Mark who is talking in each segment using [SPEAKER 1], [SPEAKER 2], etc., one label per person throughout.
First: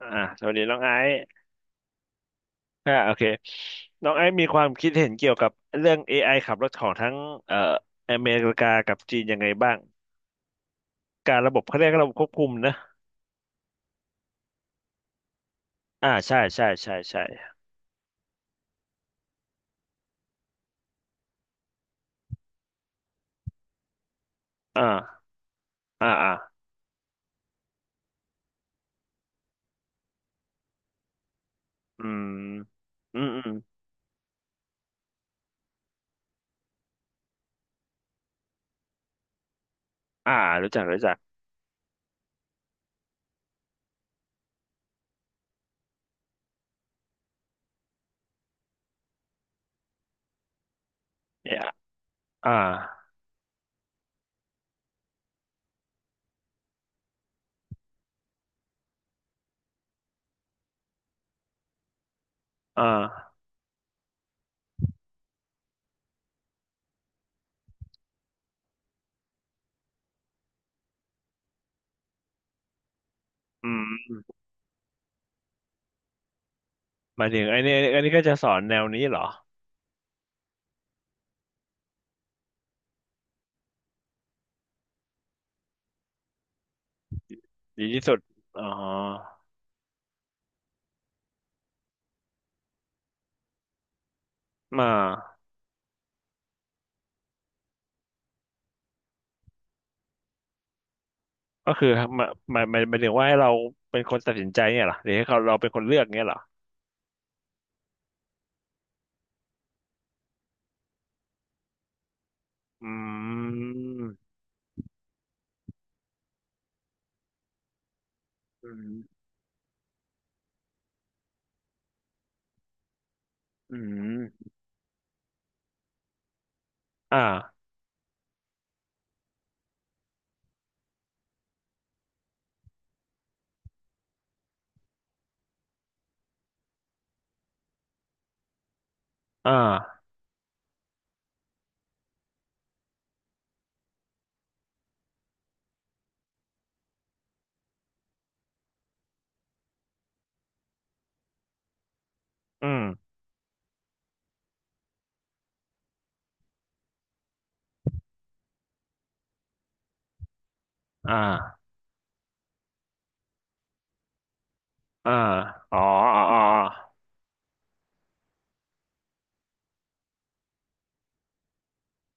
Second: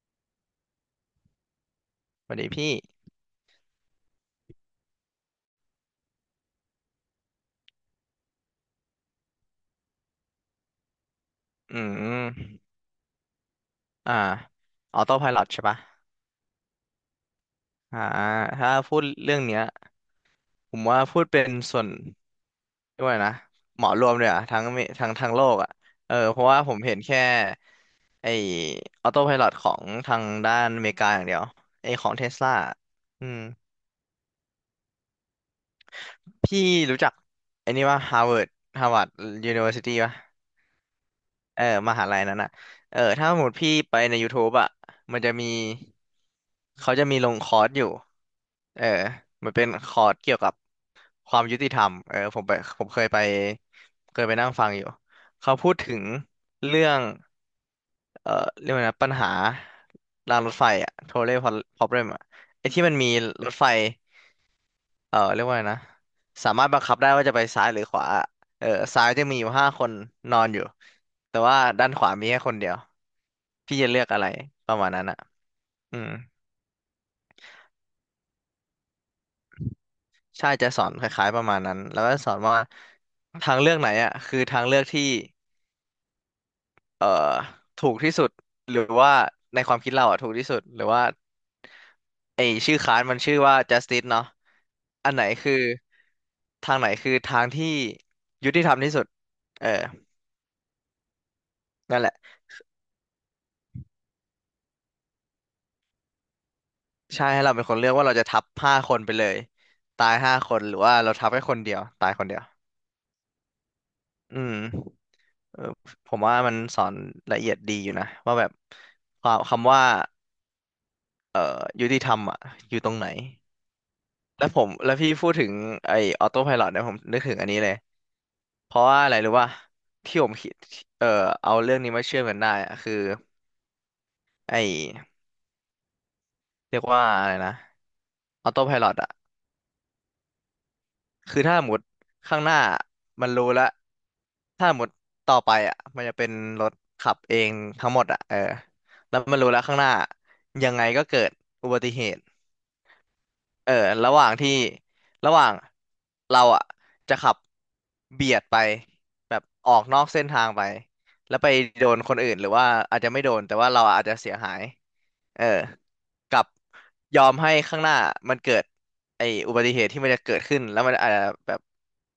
[SPEAKER 1] สวัสดีน้องไอซ์
[SPEAKER 2] สวัสดีพี่
[SPEAKER 1] โอเคน้องไอซ์มีความคิดเห็นเกี่ยวกับเรื่อง AI ขับรถของทั้งเอ่ออเมริกากับจีนยังไงบ้างการระบบ
[SPEAKER 2] อื
[SPEAKER 1] เขาเรียกระบบควบคุม
[SPEAKER 2] ม
[SPEAKER 1] นะ
[SPEAKER 2] อ่าออโต้ไพลอตใช่ปะ
[SPEAKER 1] ใช่ใช่ใช่ใช่
[SPEAKER 2] อ่าถ้าพูดเรื่องเนี้ยผมว่าพูดเป็นส่วนด้วยกว่านะเหมารวมเลยอะทั้งเมทั้ง
[SPEAKER 1] อ่า
[SPEAKER 2] โลกอะ
[SPEAKER 1] อ่าอ่า
[SPEAKER 2] เพราะว่าผมเห็นแค่ไอออโต้ไพลอตของทางด้านอเมริกาอย่างเดียวไอ
[SPEAKER 1] อื
[SPEAKER 2] ของ
[SPEAKER 1] ม
[SPEAKER 2] เทสลา
[SPEAKER 1] อื
[SPEAKER 2] อื
[SPEAKER 1] ม
[SPEAKER 2] ม
[SPEAKER 1] อืม
[SPEAKER 2] พี่รู้จักไอนี่ว่าฮาร์วาร์ดฮาร์วาร์ดยูนิเวอร์ซิตี้ปะ
[SPEAKER 1] อ่ารู้จักรู้จัก
[SPEAKER 2] เออมหาลัยนั้นอ่ะถ้าสมมติพี่ไปใน YouTube อ่ะมันจะมีเขาจะมีลงคอร์สอยู่เออมันเป็นคอร์สเกี่ยวกับความ
[SPEAKER 1] เนี่
[SPEAKER 2] ยุ
[SPEAKER 1] ย
[SPEAKER 2] ติธรรม
[SPEAKER 1] อ่า
[SPEAKER 2] ผมเคยไปนั่งฟังอยู่ เขาพูดถึงเรื่องเออเรียกว่านะปัญหารางรถไฟอ่ะ trolley problem อ่ะไอ
[SPEAKER 1] อ่
[SPEAKER 2] ที่มันมี
[SPEAKER 1] า
[SPEAKER 2] รถไฟ เรียกว่าไงนะสามารถบังคับได้ว่าจะไปซ้ายหรือขวาเออซ้ายจะมีอยู่ห้าคนนอนอยู่แต่ว่าด้านขวามีแค่คนเดียว
[SPEAKER 1] อื
[SPEAKER 2] พี่จะเลือกอะไร
[SPEAKER 1] ม
[SPEAKER 2] ประมาณนั้นอ่ะอืม
[SPEAKER 1] หมายถึงไอ้นี่อันนี้ก็จะสอนแนวนี้เหรอ
[SPEAKER 2] ใช่จะสอนคล้ายๆประมาณนั้นแล้วก็สอนว่าทางเลือกไหนอ่ะคือทางเลือกที่เอ่อ
[SPEAKER 1] ดี
[SPEAKER 2] ถูก
[SPEAKER 1] ที่
[SPEAKER 2] ที่
[SPEAKER 1] สุด
[SPEAKER 2] สุด
[SPEAKER 1] อ๋อ
[SPEAKER 2] หรือว่าในความคิดเราอ่ะถูกที่สุดหรือว่าไอชื่อคลาสมันชื่อว่า justice เนาะ
[SPEAKER 1] มา
[SPEAKER 2] อันไหนคือทางไหนคือทางที่ยุติธรรมที่สุดเออ
[SPEAKER 1] ก็คือ
[SPEAKER 2] นั่นแหละ
[SPEAKER 1] หมายหมายถึงว่าให้เราเป็นคนตัดสินใจเนี่ยเหรอ หรือให้เขาเราเป็นคนเลือกเนี่ยเหรอ
[SPEAKER 2] ใช่ให้เราเป็นคนเลือกว่าเราจะทับห้าคนไปเลยตายห้าคนหรือว่าเราทับแค่คนเดียวตายคนเดียว
[SPEAKER 1] อืม
[SPEAKER 2] อืมเออผมว่ามันสอนละเอียดดีอยู่นะว่าแบบ
[SPEAKER 1] อืม
[SPEAKER 2] ความคำว่าเอ่อยุติธรรมอ่ะอยู่ตรงไหน
[SPEAKER 1] อื
[SPEAKER 2] แล้
[SPEAKER 1] ม
[SPEAKER 2] วผมแล้วพี่พูดถึงไอ้ออโต้ไพลอตเนี่ยผม
[SPEAKER 1] อ
[SPEAKER 2] นึกถึงอันนี้
[SPEAKER 1] ่า
[SPEAKER 2] เลยเพราะว่าอะไรรู้ป่ะที่ผมคิดเอ่อเอาเรื่องนี้มาเชื่อมกันได้อะคือไอ้เรียกว่าอะไรนะออโต้ไพลอตอะ
[SPEAKER 1] อ่า
[SPEAKER 2] คือถ้าหมดข้างหน้ามันรู้แล้วถ้าหมดต่อไปอ่ะมันจะเป็นรถขับเองทั้งหมดอ่ะแล้วมันรู้แล้วข้างหน้ายังไงก็เกิดอุบัติเหตุ
[SPEAKER 1] อืม
[SPEAKER 2] เออ ระหว่างที่ระหว่างเราอ่ะจะขับเบียดไปแบบออกนอกเส้นทางไป
[SPEAKER 1] อ่
[SPEAKER 2] แล้วไป
[SPEAKER 1] า
[SPEAKER 2] โดนคนอื่นหรือว่าอาจจะไม่โดนแต่ว่าเราอาจจะเสียหาย
[SPEAKER 1] อ่า
[SPEAKER 2] เออ
[SPEAKER 1] อ๋ออ๋ออ๋อ
[SPEAKER 2] กับยอมให้ข้างหน้ามันเกิดไอ้อุบัติเหตุที่มันจะเกิดขึ้นแล้วมันอาจจะแบบ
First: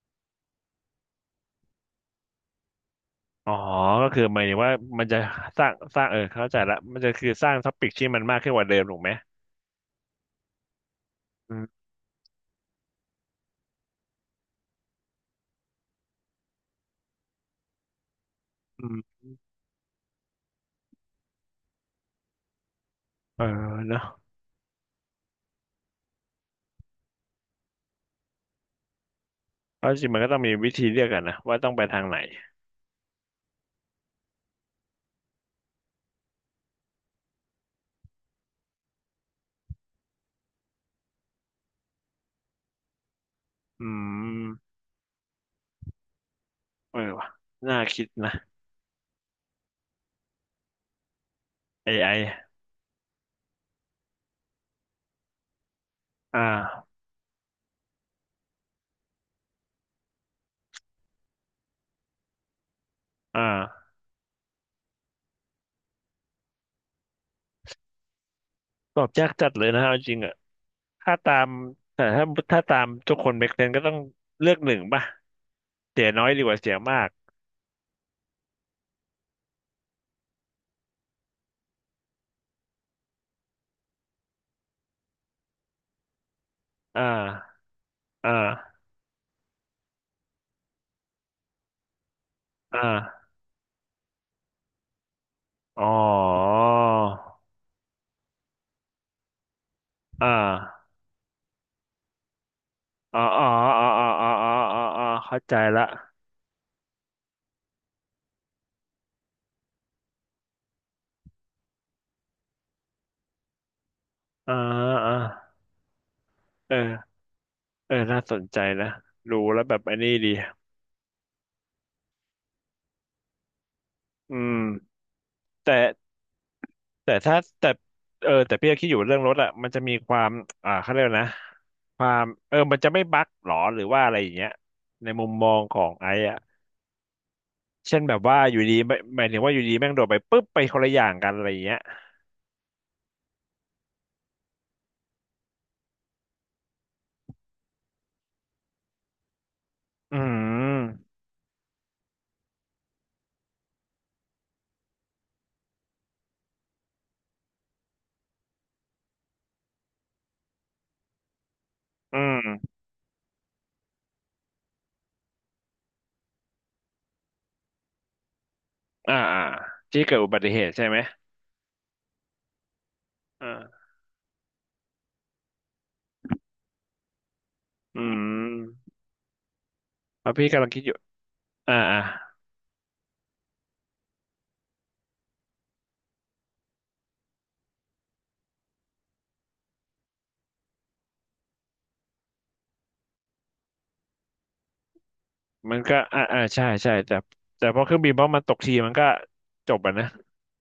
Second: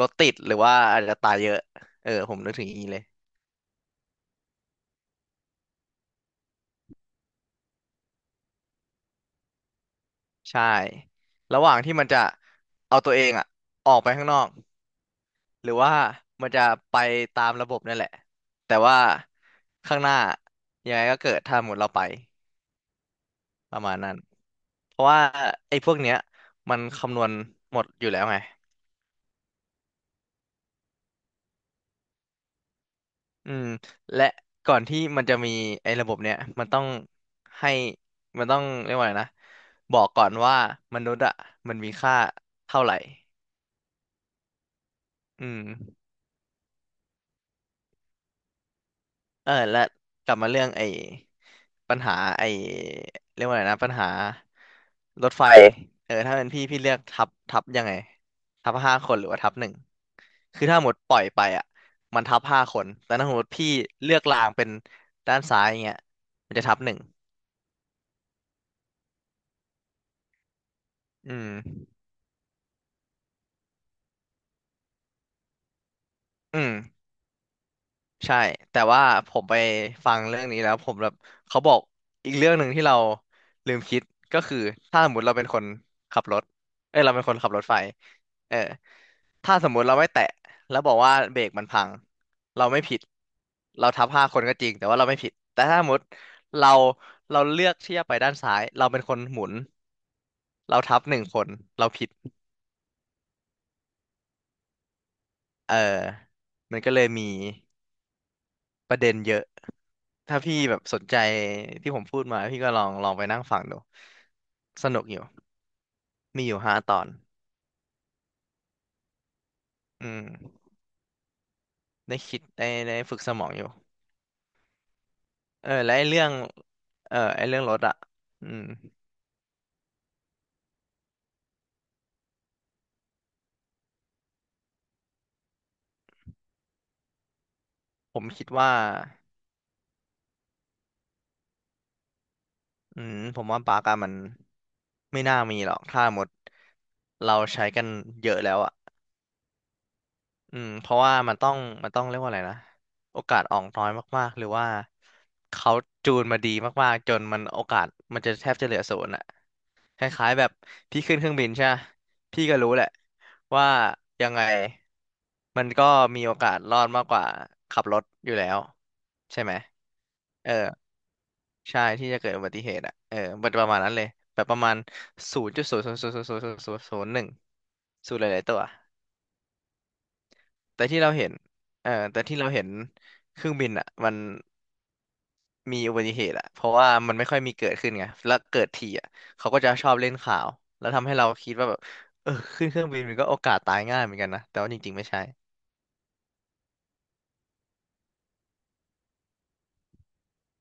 [SPEAKER 2] รถติดหรือว่าอาจจะตายเยอะผมนึกถึงอย่างนี้เลย
[SPEAKER 1] อ๋อก็คือหมายถึงว่ามันจะสร้างเข้าใจละมันจะคือสร้างท็อปิกที่มันมากขึ้นกว่าเดิมถูกไหม
[SPEAKER 2] ใช่
[SPEAKER 1] อื
[SPEAKER 2] ระหว่าง
[SPEAKER 1] ม
[SPEAKER 2] ที่มันจะเอาตัวเองอ่ะออกไปข้างนอก หรือว่ามันจะไปตามระบบนั่นแหละแต่
[SPEAKER 1] อื
[SPEAKER 2] ว่า
[SPEAKER 1] ม
[SPEAKER 2] ข้างหน้ายังไงก็เกิดถ้าหมดเราไป
[SPEAKER 1] เออ
[SPEAKER 2] ประมาณ
[SPEAKER 1] เนาะ
[SPEAKER 2] นั้นเพราะว่าไอ้พวกเนี้ยมันคำนวณหมดอยู่แล้วไง
[SPEAKER 1] เพราะจริงๆมันก็ต้องมีวิธีเลือกกันนะว่าต้องไปทางไหน
[SPEAKER 2] อืมและก่อนที่มันจะมีไอ้ระบบเนี้ยมันต้องให้มันต้องเรียกว่าไงนะบอกก่อนว่ามนุษย์อ่ะมันมีค่าเท่าไหร่
[SPEAKER 1] อืม
[SPEAKER 2] อืม
[SPEAKER 1] เออว่ะน่าคิดนะ
[SPEAKER 2] และกลับมาเรื่องไอ้ปัญ
[SPEAKER 1] AI อไ
[SPEAKER 2] หาไอ้
[SPEAKER 1] อ
[SPEAKER 2] เรียกว่าอะไรนะปัญหารถไฟถ้า
[SPEAKER 1] อ่
[SPEAKER 2] เป็นพี่พี่เลื
[SPEAKER 1] า
[SPEAKER 2] อกทับยังไงทับห้าคนหรือว่าทับหนึ่งคือถ้าหมดปล่อยไปอ่ะมันทับห้าคนแต่ถ้าสมมติพี่
[SPEAKER 1] อ่า
[SPEAKER 2] เลือกรางเป็นด้านซ้ายอย่างเงี้ยมันจะทับหนึ่ง
[SPEAKER 1] ตอบยากจัดเลยนะเอาจริงอะ ถ้า
[SPEAKER 2] อื
[SPEAKER 1] ตา
[SPEAKER 2] ม
[SPEAKER 1] มแต่ถ้าถ้าตามทุกคนเมกเซนก็ต้องเลือกหนึ่งป่ะเสียน้อยดีก
[SPEAKER 2] อื
[SPEAKER 1] ว่าเสี
[SPEAKER 2] ม
[SPEAKER 1] ยมาก
[SPEAKER 2] ใช่แต่ว่าผมไปฟังเรื่องนี้แล้วผมแบบเขาบอกอีกเรื่องหนึ่งที่เราลืมคิดก็คือถ้าสมมติเราเป็นคนขับรถเอ้
[SPEAKER 1] อ่
[SPEAKER 2] ยเราเป็นคนขับร
[SPEAKER 1] า
[SPEAKER 2] ถไฟ
[SPEAKER 1] อ่
[SPEAKER 2] เออ
[SPEAKER 1] า
[SPEAKER 2] ถ้าสมมุติเราไม่แตะแล้วบอกว่าเบรกมันพังเรา
[SPEAKER 1] อ
[SPEAKER 2] ไม่ผิด
[SPEAKER 1] ่า
[SPEAKER 2] เราทับห้าคนก็จริงแต่ว่าเราไม่ผิดแต่ถ้า
[SPEAKER 1] อ๋
[SPEAKER 2] ส
[SPEAKER 1] อ
[SPEAKER 2] มมติเราเราเลือกที่จะไปด้านซ้ายเราเป็นคนหมุน
[SPEAKER 1] อ่า
[SPEAKER 2] เราทับหนึ่งคนเราผิด
[SPEAKER 1] อ๋ออ๋ออ๋ออ๋ออ๋ออ๋ออ๋ออ๋อเข้าใจ
[SPEAKER 2] เออ
[SPEAKER 1] ละ
[SPEAKER 2] มันก็เลยมีประเด็นเยอะ ถ้าพี่แบบสนใจที่ผมพูดมาพี่ก็ลองไปนั่งฟังดู
[SPEAKER 1] อ่า
[SPEAKER 2] สนุก
[SPEAKER 1] อ่า
[SPEAKER 2] อยู่มีอยู่
[SPEAKER 1] เอ
[SPEAKER 2] ห้าตอน
[SPEAKER 1] อเออน่าสนใจนะรู้แล้วแบบอัน
[SPEAKER 2] อื
[SPEAKER 1] นี้
[SPEAKER 2] ม
[SPEAKER 1] ดี
[SPEAKER 2] ได้คิดได้ฝึกสมองอยู่
[SPEAKER 1] อืม
[SPEAKER 2] เอ
[SPEAKER 1] แต่
[SPEAKER 2] อและไอ้เรื่อง
[SPEAKER 1] แต่
[SPEAKER 2] เออ
[SPEAKER 1] ถ้า
[SPEAKER 2] ไอ้เรื่อง
[SPEAKER 1] แต่
[SPEAKER 2] รถอ่ะ
[SPEAKER 1] เออ
[SPEAKER 2] อื
[SPEAKER 1] แต่
[SPEAKER 2] ม
[SPEAKER 1] พี่ก็คิดอยู่เรื่องรถอะมันจะมีความเขาเรียกว่านะเออมันจะไม่บั๊กหรอหรือว่าอะไรอย่างเงี้ยในมุมมองของไอ้ เช่นแบ
[SPEAKER 2] ผ
[SPEAKER 1] บ
[SPEAKER 2] ม
[SPEAKER 1] ว่า
[SPEAKER 2] คิด
[SPEAKER 1] อยู่
[SPEAKER 2] ว่า
[SPEAKER 1] ดีไม่หมายถึงว่าอยู่ดีแม่งโดดไปปุ๊บไปคนละอย่างกันอะไรอย่างเงี้ย
[SPEAKER 2] ผมว่าปาร์กอะมันไม่น่ามีหรอกถ้าหมดเราใช้กันเยอะแล้วอ่ะ
[SPEAKER 1] อื
[SPEAKER 2] เพราะ
[SPEAKER 1] ม
[SPEAKER 2] ว่ามันต้องเรียกว่าอะไรนะโอกาสออกน้อยมากๆหรือว่าเขาจูนมาดีมากๆจนมันโอกาสมันจะแทบจะเหลือศูนย์อะคล้ายๆแบบพี่ขึ้นเครื่องบินใช่ปะ
[SPEAKER 1] อืม
[SPEAKER 2] พี่ก็รู้แหละว่ายังไงมันก็มีโอกาสรอดมากกว่าขับรถอยู่แล้ว
[SPEAKER 1] อ่า
[SPEAKER 2] ใช่
[SPEAKER 1] อ่า
[SPEAKER 2] ไหม
[SPEAKER 1] ที่เกิดอุบั
[SPEAKER 2] เอ
[SPEAKER 1] ติ
[SPEAKER 2] อ
[SPEAKER 1] เหตุใช่ไหม
[SPEAKER 2] ใช่ที่จะเกิดอุบัติเหตุอ่ะมันประมาณ
[SPEAKER 1] อ่า
[SPEAKER 2] นั้นเลยแบบประมาณ0.0000001
[SPEAKER 1] อื
[SPEAKER 2] ศูนย์หลายๆตัว
[SPEAKER 1] มแล้วพี่กำลังคิด
[SPEAKER 2] แต่
[SPEAKER 1] อยู่
[SPEAKER 2] ที่เราเห็น
[SPEAKER 1] อ่าอ่า
[SPEAKER 2] แต่ที่เราเห็นเครื่องบินอ่ะมันมีอุบัติเหตุอ่ะเพราะว่ามันไม่ค่อยมีเกิดขึ้นไงแล้วเกิดทีอ่ะเขาก็จะชอบเล่นข่าวแล้วทำให้เราคิดว่าแบบเออขึ้นเครื่องบินมันก็โอกาสตายง่ายเหมือนกันนะแต่ว่าจริงๆไม่ใช่
[SPEAKER 1] มันก็ใช่ใช่แต่แต่พอเครื่องบินเพราะมันตกทีมันก็จบอ่ะนะ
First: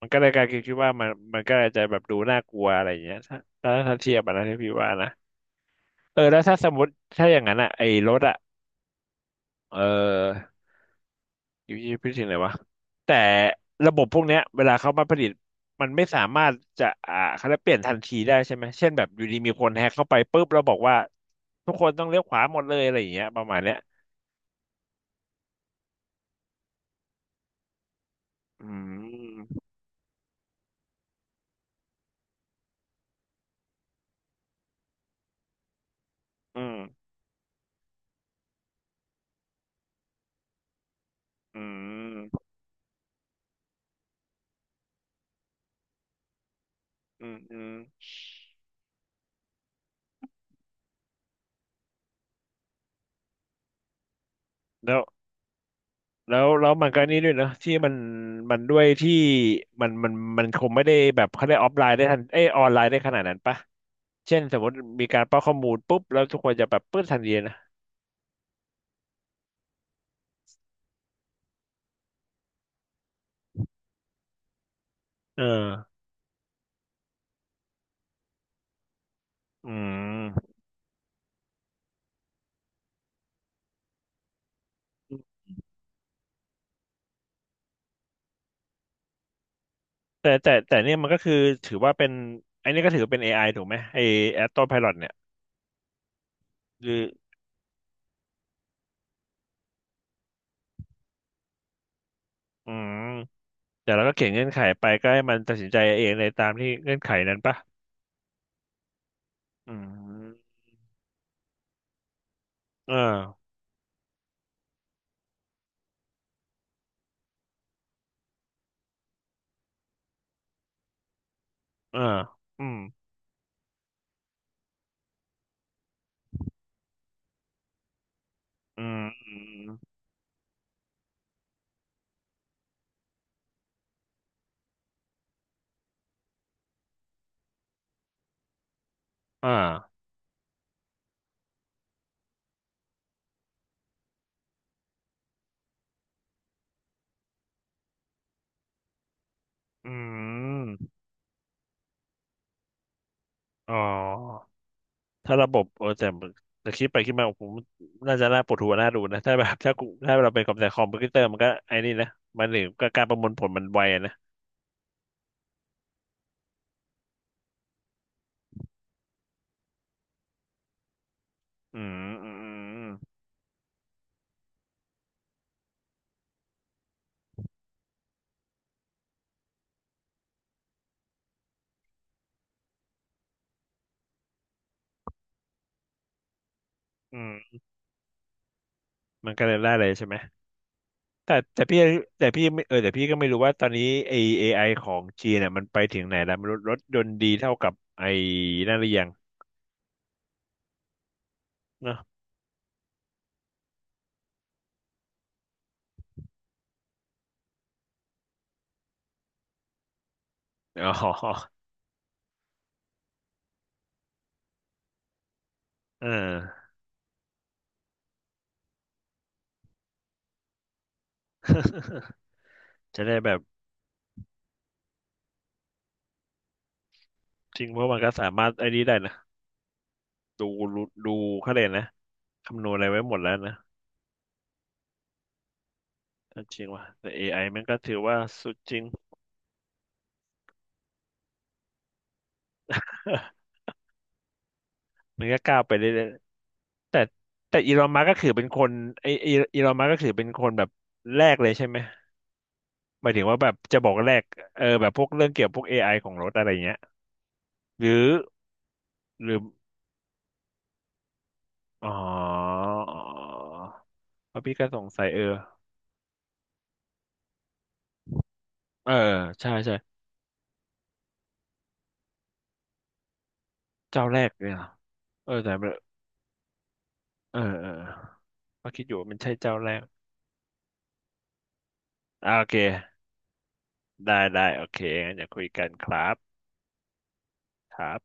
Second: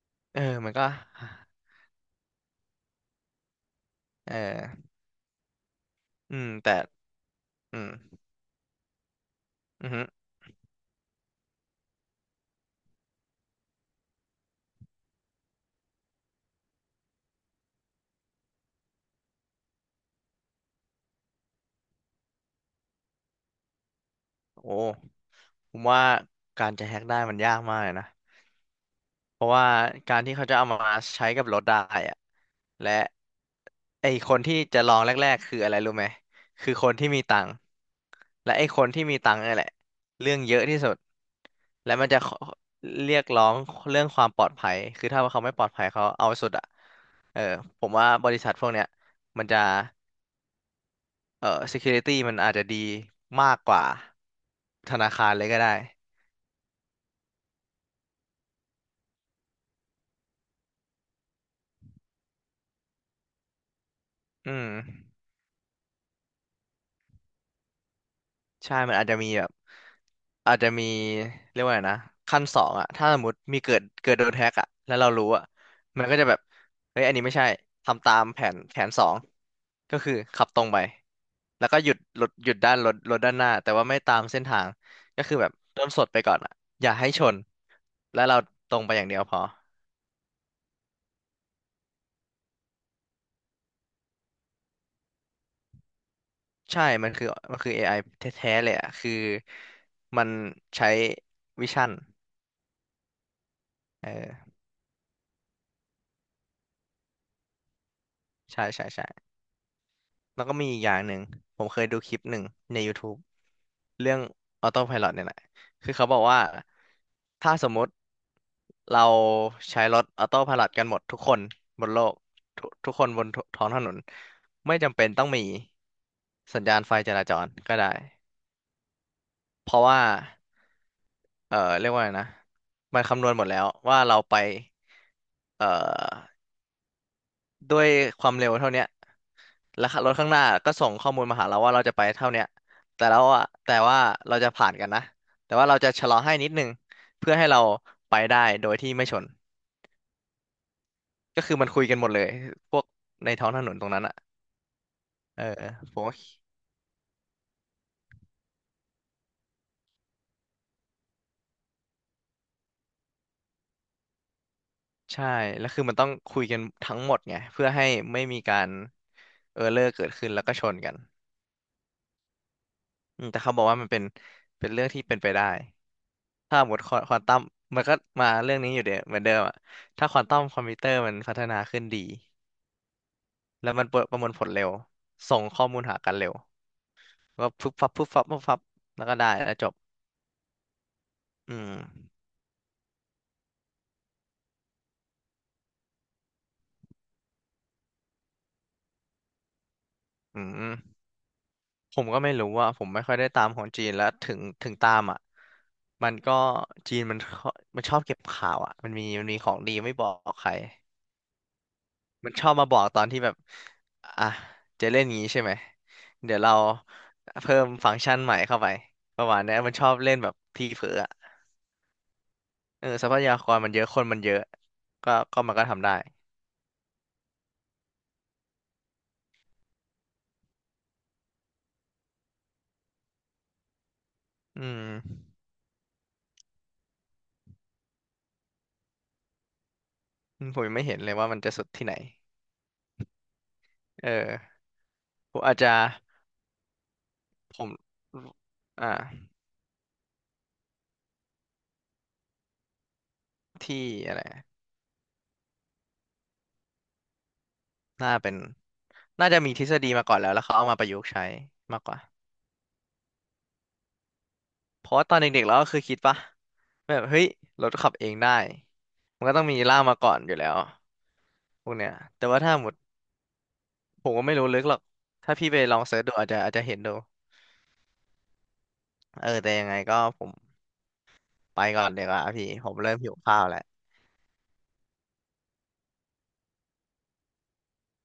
[SPEAKER 1] มันก็เลย
[SPEAKER 2] เอ
[SPEAKER 1] ก
[SPEAKER 2] อ
[SPEAKER 1] ลาย
[SPEAKER 2] มั
[SPEAKER 1] คิ
[SPEAKER 2] น
[SPEAKER 1] ด
[SPEAKER 2] ก็
[SPEAKER 1] ว่ามันมันก็จะแบบดูน่ากลัวอะไรอย่างเงี้ยถ้าถ้าเทียบ
[SPEAKER 2] เอ
[SPEAKER 1] อ่ะนะที่พี่ว่า
[SPEAKER 2] อ
[SPEAKER 1] นะเออ
[SPEAKER 2] อื
[SPEAKER 1] แล้ว
[SPEAKER 2] ม
[SPEAKER 1] ถ้าส
[SPEAKER 2] แต่
[SPEAKER 1] มมติถ้าอย่างนั้นอะ
[SPEAKER 2] อื
[SPEAKER 1] ไอ้รถ
[SPEAKER 2] ม
[SPEAKER 1] อะเอ
[SPEAKER 2] อือฮึ
[SPEAKER 1] อ อยู่ที่พิถึงไหนวะแต่ระบบพวกเนี้ยเวลาเขามาผลิตมันไม่สามารถจะเขาจะเปลี่ยนทันทีได้ใช่ไหมเช่นแบบอยู่ดีมีคนแฮกเข้าไปปุ๊บแล้วบอกว่าทุกคนต้องเลี้ยวขวาหมดเลยอะไรอย่างเงี้ยประมาณเนี้ย
[SPEAKER 2] โอ้ผมว่าการจะแฮ็กได้มันยากมากเลยนะ
[SPEAKER 1] อื
[SPEAKER 2] เพราะ
[SPEAKER 1] ม
[SPEAKER 2] ว่าการที่เขาจะเอามาใช้กับรถได้อะและไอคนที่จะลองแรกๆคืออะไรรู้ไหม
[SPEAKER 1] อื
[SPEAKER 2] คือ
[SPEAKER 1] ม
[SPEAKER 2] คนที่มีตังค์และไอคนที่มีตังค์นี่แหละเรื่องเยอะที่สุด
[SPEAKER 1] อื
[SPEAKER 2] และมันจะขอ
[SPEAKER 1] ม
[SPEAKER 2] เรียกร้องเรื่องความปลอดภัยคือถ้าว่าเขาไม่ปลอดภัยเขาเอาสุดอ่ะ
[SPEAKER 1] อืม
[SPEAKER 2] เออ
[SPEAKER 1] อืม
[SPEAKER 2] ผมว่าบริษัทพวกเนี้ยมันจะsecurity มันอาจจะดีมากกว่าธ
[SPEAKER 1] แล้ว
[SPEAKER 2] นาคารเลยก็ได้
[SPEAKER 1] แล้วแล้วมันก็นี่ด้วยเนอะที่มันมันด้วยที่มันมันคงไม่ได้แบบเขาได้ออฟไลน์ได้ทันเอยออนไลน์ได้ขนาดนั้นปะเช่น
[SPEAKER 2] อื
[SPEAKER 1] สมม
[SPEAKER 2] ม
[SPEAKER 1] ติมีการป้อนข้อมูลปุ๊บแล้วทุกคนจะแบบปื้ดทันทีนะ
[SPEAKER 2] ใช่มันอาจจะมีแบบอาจจะมีเรียกว่าไงนะขั้นสองอะถ้าสมมติมีเกิดโดนแฮ็กอะแล้วเรารู้
[SPEAKER 1] เออ
[SPEAKER 2] อะมันก็จะแบบเฮ้ยอันนี้ไม่ใช่ทำตามแผนสอง
[SPEAKER 1] อื
[SPEAKER 2] ก็คือขับ
[SPEAKER 1] ม
[SPEAKER 2] ตรงไปแล้วก็หยุดรถหยุดด้านรถด้านหน้าแต่ว่าไม่ตามเส้นทางก็คือแบบเริ่มสดไปก่อนอะอย่าให้ชนแล้วเราตรงไปอย่างเดียวพอ
[SPEAKER 1] แต่เนี่ยมันก็คือถือว่าเป็นไอ้นี่ก็ถือเป็น AI ถูกไหมไอ้ Auto Pilot เนี่ย
[SPEAKER 2] ใช่
[SPEAKER 1] คือ
[SPEAKER 2] มันคือ AI แท้ๆเลยอะคือมันใช้วิชั่น
[SPEAKER 1] อืมแต่เราก็เขียนเงื่อน
[SPEAKER 2] เออ
[SPEAKER 1] ไขไปก็ให้มันตัดสินใจเองในตามที่เงื่อนไขนั้นปะ
[SPEAKER 2] ใช่ใช่ใช่
[SPEAKER 1] อื
[SPEAKER 2] แล้วก็
[SPEAKER 1] ม
[SPEAKER 2] มีอีกอย่างหนึ่งผมเคยดูคลิปหนึ่งใน
[SPEAKER 1] เออ
[SPEAKER 2] YouTube เรื่อง Autopilot เนี่ยแหละคือเขาบอกว่าถ้าสมมุติเราใช้รถ Autopilot กันหมดทุกคนบน
[SPEAKER 1] เอ
[SPEAKER 2] โล
[SPEAKER 1] อ
[SPEAKER 2] ก
[SPEAKER 1] อื
[SPEAKER 2] ทุก
[SPEAKER 1] ม
[SPEAKER 2] ทุกคนบนทท้องถนนไม่จำเป็นต้องมีสัญญาณไฟจราจรก็ได้
[SPEAKER 1] อืมอืม
[SPEAKER 2] เพราะว่าเรียกว่าไงนะมันคำนวณหมดแล้วว่าเราไปเอ่อ ด้วยความเร็วเท่าเนี้ย
[SPEAKER 1] อ่า
[SPEAKER 2] แล้วรถข้างหน้าก็ส่งข้อมูลมาหาเราว่าเราจะไปเท่าเนี้ยแต่เราอะแต่ว่าเราจะผ่านกันนะแต่ว่าเราจะชะลอให้นิดนึงเพื่อให้เราไปได้โดยที่ไม่ชน
[SPEAKER 1] อืม
[SPEAKER 2] ก็คือมันคุยกันหมดเลยพวกในท้องถน
[SPEAKER 1] อ๋
[SPEAKER 2] นตรงนั้นอะ
[SPEAKER 1] อถ้า
[SPEAKER 2] เออ
[SPEAKER 1] ระบบเออ
[SPEAKER 2] ผม
[SPEAKER 1] แต่
[SPEAKER 2] ว่า
[SPEAKER 1] แต่คิดไปคิดมาผมน่าจะน่าปวดหัวน่าดูนะถ้าแบบถ้ากูถ้าเราเป็นกับแต่คอมพิวเตอร์มันก็ไอ้นี่นะมันหรือก็การประมวลผลมันไวอะนะ
[SPEAKER 2] ใช่แล้วคือมันต้องคุยกันทั้งหมดไงเพื่อให้ไม่มีการเออเลอร์เกิดขึ้นแล้วก็ชนกัน
[SPEAKER 1] อืมอืมอืม
[SPEAKER 2] อืมแต่เขาบอกว่ามันเป็นเป็นเรื่องที่เป็นไปได้ ถ้าหมดควาควอนตัมมันก็มาเรื่องนี้อยู่เดียวเหมือนเดิมอะถ้าควอนตัมคอมพิวเตอร์มันพัฒนาขึ้นดีแล้วมันประประมวลผลเร็วส่งข้อมูลหากันเร็ว
[SPEAKER 1] อื
[SPEAKER 2] ก็
[SPEAKER 1] ม
[SPEAKER 2] พึบฟับพึบฟับปุ๊บฟับแล้วก็
[SPEAKER 1] มั
[SPEAKER 2] ได้
[SPEAKER 1] นก็เล
[SPEAKER 2] แล้
[SPEAKER 1] ย
[SPEAKER 2] วจ
[SPEAKER 1] ได้
[SPEAKER 2] บ
[SPEAKER 1] เลยใช่ไหมแต่
[SPEAKER 2] อื
[SPEAKER 1] แต่
[SPEAKER 2] ม
[SPEAKER 1] พี่แต่พี่ไม่เออแต่พี่ก็ไม่รู้ว่าตอนนี้ไอเอไอของจีนเนี่ยมันไปถึงไหนแล้วไม่รู้รถยนต์ดีเท่ากับไอนั่นหรือยัง
[SPEAKER 2] อืมผ
[SPEAKER 1] เนาะ
[SPEAKER 2] มก็ไม่รู้ว่าผมไม่ค่อยได้ตามของจีนแล้วถึงตามอ่ะมันก็จีนมันชอบเก็บข่าวอ่ะมันมีของดีไม่บอกใคร
[SPEAKER 1] อ๋อ
[SPEAKER 2] มันชอบมาบอกตอนที่แบบอ่ะจะเล่นงี้ใช่ไหม
[SPEAKER 1] เอ
[SPEAKER 2] เดี๋ยวเรา
[SPEAKER 1] อ
[SPEAKER 2] เพิ่มฟังก์ชันใหม่เข้าไปประมาณเนี้ยมันชอบเล่นแบบทีเผลออะเออ
[SPEAKER 1] จะ
[SPEAKER 2] ทรั
[SPEAKER 1] ได้
[SPEAKER 2] พ
[SPEAKER 1] แบ
[SPEAKER 2] ยา
[SPEAKER 1] บ
[SPEAKER 2] กรมันเยอะคนมันเยอะก็มันก็ทำได้
[SPEAKER 1] จริงเพราะมันก็สามารถไอ้นี้ได้นะดูดูเขาเลยกนะคำนวณอะไรไว้หมดแล้วนะ
[SPEAKER 2] อืม
[SPEAKER 1] จริงว่ะแต่ AI มันก็ถือว่าสุดจริง
[SPEAKER 2] อืมผมยังไม่เห็นเลยว่ามันจะสุดที่ไหนเออ
[SPEAKER 1] มัน
[SPEAKER 2] ผ
[SPEAKER 1] ก็
[SPEAKER 2] มอา
[SPEAKER 1] ก้า
[SPEAKER 2] จ
[SPEAKER 1] ว
[SPEAKER 2] จะ
[SPEAKER 1] ไปเรื่อยๆแต่แต่
[SPEAKER 2] ผ
[SPEAKER 1] อีลอน
[SPEAKER 2] ม
[SPEAKER 1] มัสก์ก็คือเป็นคน
[SPEAKER 2] อ
[SPEAKER 1] ไอไอ
[SPEAKER 2] ่า
[SPEAKER 1] อีลอนมัสก์ก็คือเป็นคนแบบแรกเลยใช่ไหม หมายถึงว่าแบบจะ
[SPEAKER 2] ที่
[SPEAKER 1] บอกแร
[SPEAKER 2] อะไร
[SPEAKER 1] กเออแบบพวกเรื่องเกี่ยวกับพวก AI ของรถอะไรเงี้ยหรือ
[SPEAKER 2] น่าเป็น
[SPEAKER 1] ห
[SPEAKER 2] น่า
[SPEAKER 1] รือ
[SPEAKER 2] จะมีทฤษฎีมาก่อนแล้วเขาเอามาประยุกต์ใช้มาก
[SPEAKER 1] อ๋
[SPEAKER 2] ก
[SPEAKER 1] อ
[SPEAKER 2] ว่า
[SPEAKER 1] เพราะพี่ก็ส
[SPEAKER 2] เพ
[SPEAKER 1] ง
[SPEAKER 2] ราะ
[SPEAKER 1] สั
[SPEAKER 2] ว่า
[SPEAKER 1] ย
[SPEAKER 2] ตอ
[SPEAKER 1] เอ
[SPEAKER 2] น
[SPEAKER 1] อ
[SPEAKER 2] เด็กๆเราก็คือคิดปะแบบเฮ้ยรถขับเองได้
[SPEAKER 1] เออ
[SPEAKER 2] มันก็ต้อง
[SPEAKER 1] ใช่
[SPEAKER 2] มี
[SPEAKER 1] ใช่
[SPEAKER 2] ล่ามมาก่อนอยู่แล้วพวกเนี้ยแต่ว่าถ้าหมด
[SPEAKER 1] เจ้า
[SPEAKER 2] ผม
[SPEAKER 1] แร
[SPEAKER 2] ก็
[SPEAKER 1] ก
[SPEAKER 2] ไม่รู้
[SPEAKER 1] เนี่ย
[SPEAKER 2] ลึ
[SPEAKER 1] เหร
[SPEAKER 2] ก
[SPEAKER 1] อ
[SPEAKER 2] หรอก
[SPEAKER 1] เออ
[SPEAKER 2] ถ้าพี่
[SPEAKER 1] แต่
[SPEAKER 2] ไป
[SPEAKER 1] ไม่
[SPEAKER 2] ลองเสิร์ชดูอาจจะเห็นดู
[SPEAKER 1] เออเออก็คิดอยู่ว่ามัน
[SPEAKER 2] เอ
[SPEAKER 1] ใช่
[SPEAKER 2] อแต่
[SPEAKER 1] เจ้า
[SPEAKER 2] ยัง
[SPEAKER 1] แร
[SPEAKER 2] ไง
[SPEAKER 1] ก
[SPEAKER 2] ก็ผมไปก่อนเดี๋ยวา
[SPEAKER 1] โอ
[SPEAKER 2] พี่
[SPEAKER 1] เค
[SPEAKER 2] ผมเริ่มหิวข้าวแล้ว
[SPEAKER 1] ได้ได้โอเคงั้นอย่าคุยกันครับครับ